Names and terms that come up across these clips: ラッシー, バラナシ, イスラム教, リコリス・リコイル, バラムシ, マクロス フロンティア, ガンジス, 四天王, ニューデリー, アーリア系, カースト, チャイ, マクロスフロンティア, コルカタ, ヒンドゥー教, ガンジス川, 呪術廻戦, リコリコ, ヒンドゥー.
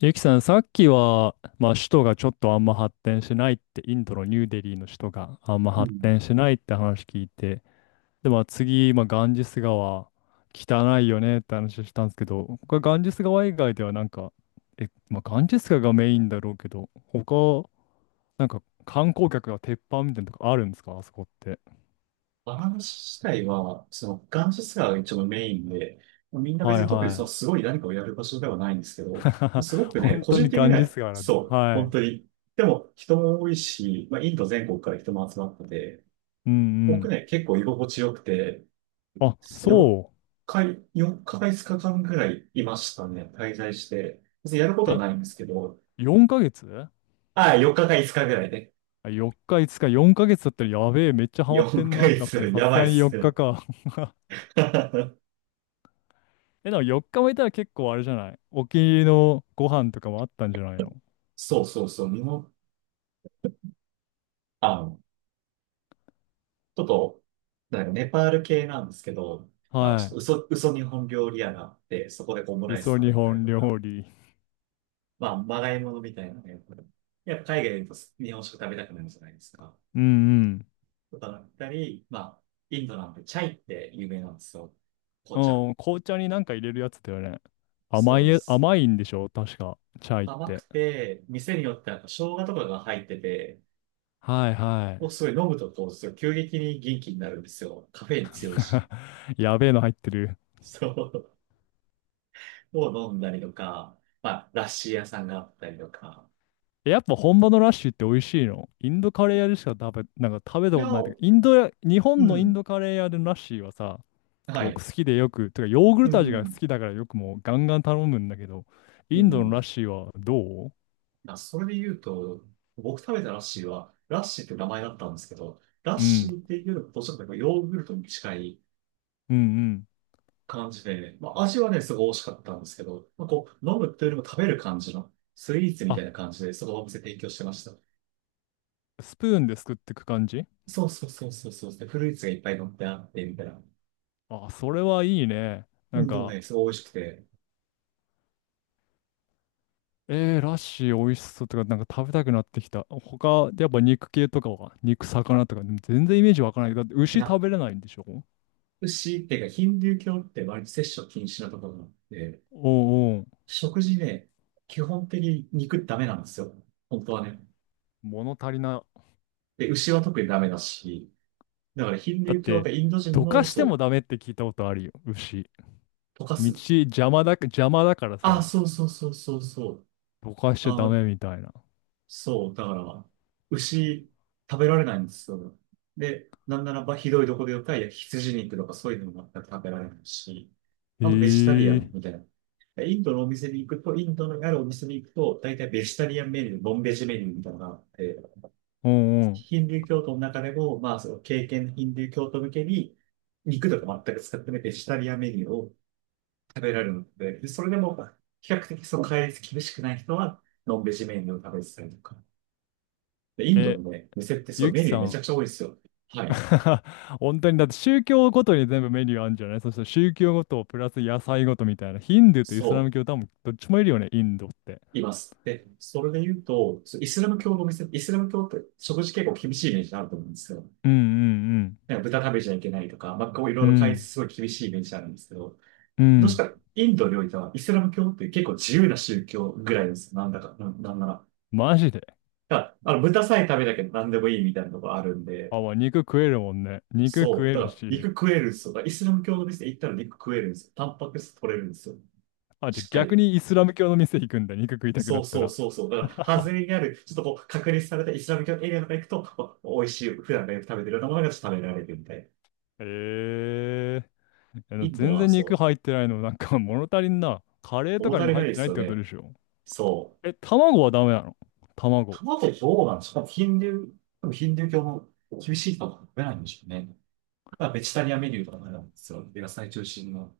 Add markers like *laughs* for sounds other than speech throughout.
ゆきさん、さっきは、まあ、首都がちょっとあんま発展しないって、インドのニューデリーの首都があんまう発ん。展しないって話聞いて、で、まあ、次、まあ、ガンジス川、汚いよねって話したんですけど、これガンジス川以外ではなんか、まあ、ガンジス川がメインだろうけど、他、なんか観光客が鉄板みたいなとこあるんですかあそこって？バランス自体は、その、ガンジスが一応メインで、みんなは別いに特にそのはすごい何かをやる場所ではないんですけい。ど、もう *laughs* すごくね、本個当人に的にガンジは、ス川なんだ。そう、は本い。当に。でも、人も多いし、まあ、インド全国から人も集まってて、うんう僕ん。ね、結構居心地よくて、あ、4そ日、4日か5日間ぐらいいましたね、滞在して。別にやることう。はえ、ないんですけど、4ヶ月、ああ、4日か5日ぐらいね。4日、5日、4ヶ月だったらやべえ、めっちゃハマって4んなってヶなっ月、て、さやすばいがっにす4日ね。か。*laughs* *laughs* え、でも4日もいたら結構あれじゃない？お気に入りのご飯とかもあったんじゃないの？そうそうそう、日本、あちょっと、なんかネパール系なんですけど、まあ、ちはょっと嘘、嘘日本料理屋があって、そこでこうオムい。ライス嘘食べ日てたり本とか、料理。まあ、まがいものみたいなね、やっぱ海外でいうと日本食食べたくなるじゃないですか。うんとかだったり、まあ、インドなんてチャイって有名なんですよ。う紅茶。ん。うん、紅茶になんか入れるやつだよね。そうです。甘いんでしょ確か。チャイっ甘くて。て、店によってなんか生姜とかが入ってて、はいはすごい飲むとこう、すごい急激に元気になるんですよ。カフェイン強いし。い。*laughs* やべえの入ってる。そう。を飲んだりとか、まあ、ラッシー屋さんがあったりとか。やっぱ本場のラッシュって美味しいの？インドカレー屋でしかなんか食べいたこや、とないといううか、インドや、日本のインん。ドカレー屋でのラッシーはさ、は僕い。好きでてかヨーグルうト味が好ん。きだからよくもうガンガン頼むんだけど、うインドのラッん。シーはどう？まあ、それで言うと、僕食べたラッシーは、ラッシーって名前だったんですけど、ラッうシん、ーっていうのとちょっとヨーグルトに近いうんうん。感じで、まあ、味はね、すごい美味しかったんですけど、まあ、こう、飲むというよりも食べる感じの、スイーツみたあ、いな感じで、そのお店提供してました。スプーンですくってく感じ？そうそうそうそうそう。で、フルーツがいっぱい乗ってあって、みたいな。あ、それはいいね。うなんん、でもか、ね、すごい美味しくて。ラッシー美味しそうとか、なんか食べたくなってきた。他、やっぱ肉系とかは、肉、魚とか、でも全然イメージわからないけど、だってい牛や、食べれないんでしょ？牛っていうか、ヒンドゥー教って割と摂取禁止なところがあって、おうおう、食事ね、基本的に肉ダメなんですよ。本当はね。物足りな。で、牛は特にダメだし、だからヒンドだっゥー教って、てインド人どかの、してそもう、ダメって聞いたことあるよ、牛。溶か道す。邪魔だからあ、さ。そうそうそうそうそう。ぼかしちゃダあ、メみたいな。そう、だから、牛食べられないんですよ。で、なんならばひどいとこでよったら、いや、羊肉とかそういうのも全く食べられないし、へあとベジタリアンえ。みたいな。でインドのお店に行くと、インドのあるお店に行くと、大体ベジタリアンメニュー、ノンベジメニューみたいなのがあって、うんうん。ヒンドゥー教徒の中でも、まあ、その経験ヒンドゥー教徒向けに、肉とか全く使ってないベジタリアンメニューを食べられるので、でそれでも、比較的その戒律厳しくない人は、ノンベジメニューを食べてたりとか。で、インドえ、のね、店ってそれゆきメニュさーめちん。ゃくちゃ多いですよ。はい。*laughs* 本当にだって宗教ごとに全部メニューあるんじゃない？そして宗教ごとプラス野菜ごとみたいな。ヒンドゥーとイスラそム教多分どっちもいるよね、インドって。う、います。で、それで言うと、そう、イスラム教のお店、イスラム教って食事結構厳しいイメージあると思うんですよ。うんうんなんか豚食べちゃいけないとか、まあ、こういろういん。うろ大変、ん。すごい厳しいイメージあるんですけど、うどうしん。たらインドにおいてはイスラム教って結構自由な宗教ぐらいです。なんだか、な、なんなら、マジで。だからあの豚さえ食べなきゃ何でもいいみたいなとこあるんで、あ、まあ、肉食えるもんね。肉食そう、えだかるら肉し。食えるんですよ。だからイスラム教の店行ったら肉食えるんですよ。タンパク質取れるんですよ。あ、じゃしあっか逆り。にイスラム教の店行くんだ。肉食いたくそなっうたそうら。そうそう。だから、外れにある、ちょっとこう、隔離されたイスラム教のエリアとか行くと、お美味しい、普段がよく食べてるようなものがちょっと食べられるみたいな。へえ。インド全は然そ肉う、入ってないの？なんか *laughs* 物足りんな。カレーと物かに足もり入なっいでてなすいっよてことね。でしょ？そう。え、卵はダメなの？卵。卵どうなんですかヒンドゥー、多分ヒンドゥー教も厳しいと食べないんでしょうね。まあ、ベジタリアンメニューとかもあなんですよ。野菜中心の。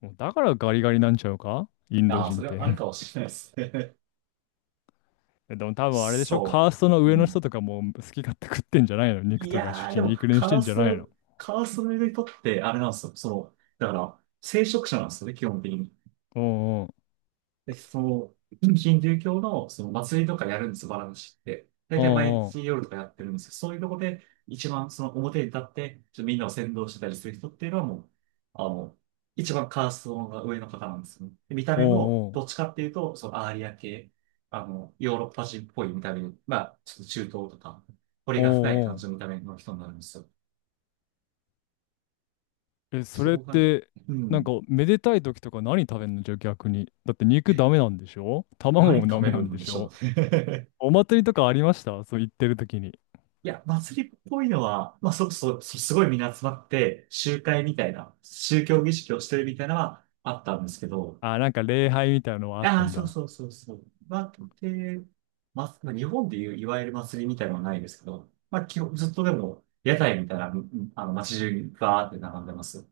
もうだからガリガリなんちゃうか、インドああ、人そっれはあるて。かもしれないですね。*laughs* でも *laughs* 多分あれでしょ？そカーストのう。う上の人ん、とかもう好き勝手食ってんじゃないの？肉いとかやー、主でにいも、いくにしカてーんじスゃないの？カーストの人って、あれなんですよ。その、だから、聖職者なんですよね、基本的に。おう、で、そう、ヒンドゥー教のその祭りとかやるんです、バラムシって。大お体毎う、日夜とかやってるんですけど、そういうとこで一番その表に立って、ちょっとみんなを先導してたりする人っていうのはもう、あの、一番カーストが上の方なんですね。で見たお目も、う、おう、おう、どっちかっていうと、そのアーリア系、あの、ヨーロッパ人っぽい見た目に、まあ、ちょっと中東とか、彫おりが深い感う、じの見おた目の人になるんですよ。う。え、そそれっこが、て、うなんかん、めでたい時とか何食べんの？じゃあ逆に。だって肉え、ダメなんでしょ？卵何も食ダべメなるんんででししょう。ょ？ *laughs* お祭りとかありました？そう言ってる時に。いや、祭りっぽいのは、まあ、そ、そこ、すごいみんな集まって、集会みたいな、宗教儀式をしてるみたいなのはあったんですけど、あ、なんか礼拝みたいなのはあっあたあ、んそうだ。そうそうそう。まあ、で、まあ、日本でいういわゆる祭りみたいなのはないですけど、まあ、基本、ずっとでも、屋台みたいな、うん、あの、街中にバーって並んでます。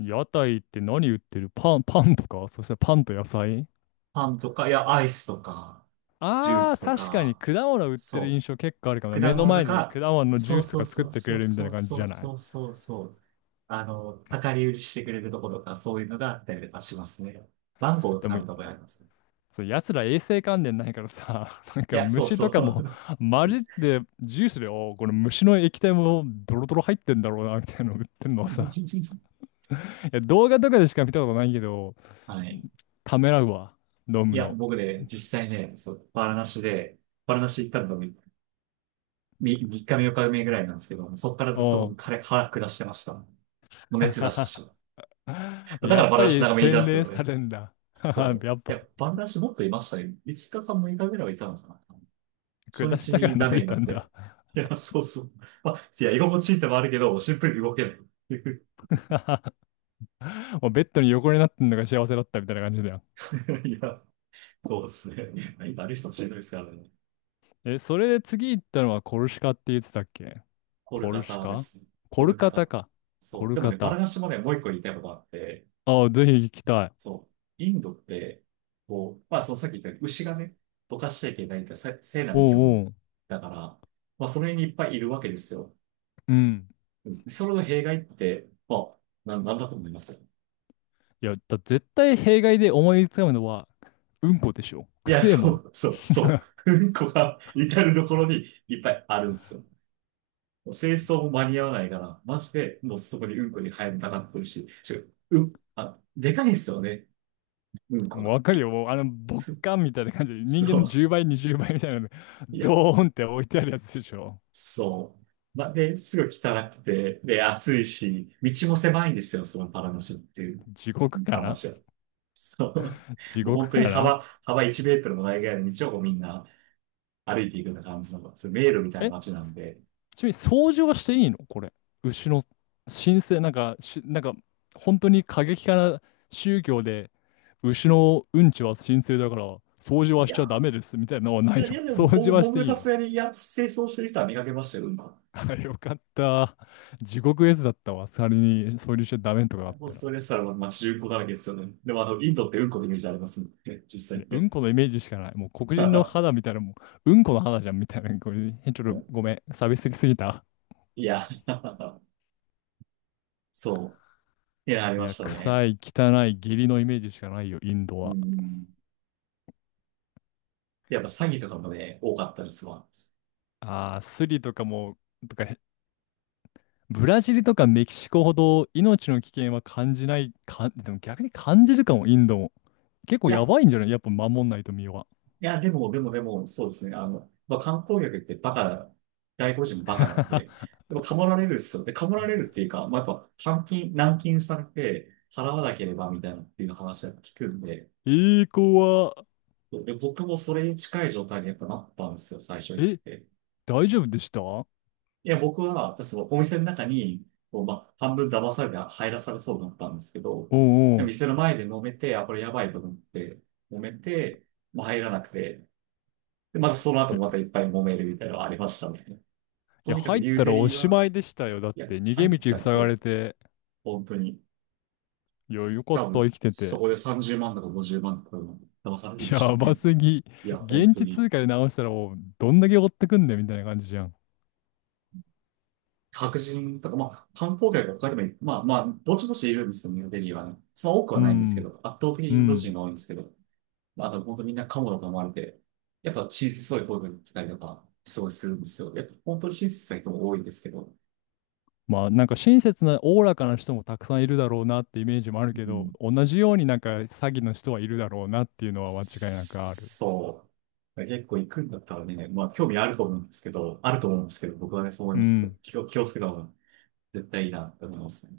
屋台って何売ってる？パン、パンとか？そしてパンと野菜？パンとか、いや、アイスとか、ジューああスー、と確かにか、果物売ってる印そ象結構あるかもな。う。目果の物と前で果か、物のジュそーうスとそかう作っそうてくそれうるみたいそなう感じそじゃうない？そうそうそう。あの、量り売りしてくれるところとか、そういうのがあったりとかしますね。マンゴーを食でべも、たことあります。そう、奴ら衛生観念ないからさ、*laughs* なんいかや、そう虫そとかもう。混じってジュースで、おーこれ虫の液体もドロドロ入ってんだろうな、みたいなの売ってんのはさ、*laughs* いや、動画とかでしか見たことないけど、はい。ためらうわ、飲いむや、の。僕ね、実際ね、そう、バラナシで、バラナシ行ったのが3、み三日目、4日目ぐらいなんですけど、そっからずっと僕、う彼、腹下してました。もう熱出ん。*laughs* したし。*laughs* だかやらっバラぱナシり長めにいたんで洗すけ練どね。されるんだ。*laughs* そやっう。いぱ、や、バラナシもっといましたね。5日か6日ぐらいはいたのかな。初下し日たからに伸ダメびになたっんて。だ。いや、そうそう。まあ、いや、居心地いいってのもあるけど、シンプルに動けない。*laughs* *laughs* もうベッドに横になってんのが幸せだったみたいな感じだよ。いや、そうですね。まあ今、リストしんどいですからね。え、それで次行ったのはコルシカって言ってたっけ？コルコカルシタでカ？すね。ココルルカカタ。タか。コそう。ルでもカね、バラタ。ガシもね、もう一個言いたいことがあって、ああ、ぜひ行きたい。そう。インドって、こう、まあ、そのさっき言ったように牛がね、どかしちゃいけないって、せ、聖なる生き物おうおう。だから、まあ、それにいっぱいいるわけですよ。うん。それの弊害って、まあ、な、ん、なんだと思います？いや、絶対弊害で思いつかむのは、うんこでしょ。いくや、せえもそん。う、そう、そう。うんこが至るところにいっぱいあるんですよ。もう清掃も間に合わないから、マジでもうそこにうんこに入りたがってるし、しかも、うん、あ、でかいんですよね。うんこもうが。わかるよ。もうボッカンみたいな感じで、人間のそ10倍、20倍みたいなの、う。いや、ドーンって置いてあるやつでしょ。そう。まあ、で、すぐ汚くて、で、暑いし、道も狭いんですよ、そのパラマシュっていう地獄から。話は。そう。地もう本獄当かにら。幅1メートルもないぐらいの道をこうみんな歩いていくような感じの、そういう迷路みたいなえ、街なんで、ちなみに掃除はしていいの？これ。牛の神聖、なんか、本当に過激派な宗教で、牛のうんちは神聖だから、掃除いはしちゃやダメですみたいなのはないいや、いの？やでも、掃ぼ除僕、はして僕いさいすの？がに、いや、清掃してる人は見かけましたよ、うんこ。*laughs* よかった。地獄絵図だったわ。仮に掃除しちゃダメとかあっオーたスら。トラリアは街中古だらけですよね。でも、あの、インドってうんこのイメージありますもんね、実際で、うね。んこのイメージしかない。もう黒人の肌み *laughs* たいな、もう、うんこの肌じゃんみたいな。これ、ちょっとごめん。差別的すぎた。いや、*laughs* そう。いや、ありいまや、したね。臭い、汚い、下痢のイメージしかないよ、インドうは。ん。やっぱ詐欺とかもね、多かったですわ。ああ、スリとかも、とか、ブラジルとかメキシコほど命の危険は感じない、か、でも逆に感じるかも、インドも。結い構やや、ばいんじゃない？やっぱ守んないと身は。いや、でも、でも、でも、そうですね。あの、まあ、観光客ってバカな、外国人もバカなんで、*laughs* でも、かもられるっすよ。で、かもられるっていうか、まあ、やっぱ、監禁、軟禁されて、払わなければみたいなっていう話は聞くんで、ええ子は、で、僕もそれに近い状態にやっぱなったんですよ、最初行っえ、て。大丈夫でしたお？いや、僕は、そのお店の中に、こうまあ、半分騙されて入らされそうだったんですけど、うんうん。店の前で揉めて、あ、これやばいと思って、揉めて、まあ、入らなくて、で、またその後えもまたいいっぱい揉めるみたいなのがありましたね。とや、にかく入っニューたデらおリーしまは、いでしたよ。だっいや、て、逃入げっ道たら塞そうがでれす。て。本当に。いや、よかっ多た、分、生きてそて。こで30万とか50万とか騙されるんでしょやうばね。すぎ。いや、本現当地に。通貨で直したらもう、どんだけ追ってくんだよ、みたいな感じじゃん。白人とか、まあ、観光客が他にもい、まあまあ、ぼちぼちいるんですよね、ニューデリーはね。その多くはうないんですけど、ん、圧倒的にうインドん。人が多いんですけど、まあ、あと本当みんなカモだと思われて、やっぱ親切、そういう声が来たりとか、すごいするんですよ。やっぱ本当に親切な人も多いんですけど、まあなんか親切なおおらかな人もたくさんいるだろうなってイメージもあるけうど、ん、同じようになんか詐欺の人はいるだろうなっていうのは間違いなくある。そう。結構行くんだったらね、まあ興味あると思うんですけど、あると思うんですけど、僕はね、そう思いうますけど、ん。気をつけた方が絶対いいなと思いますね。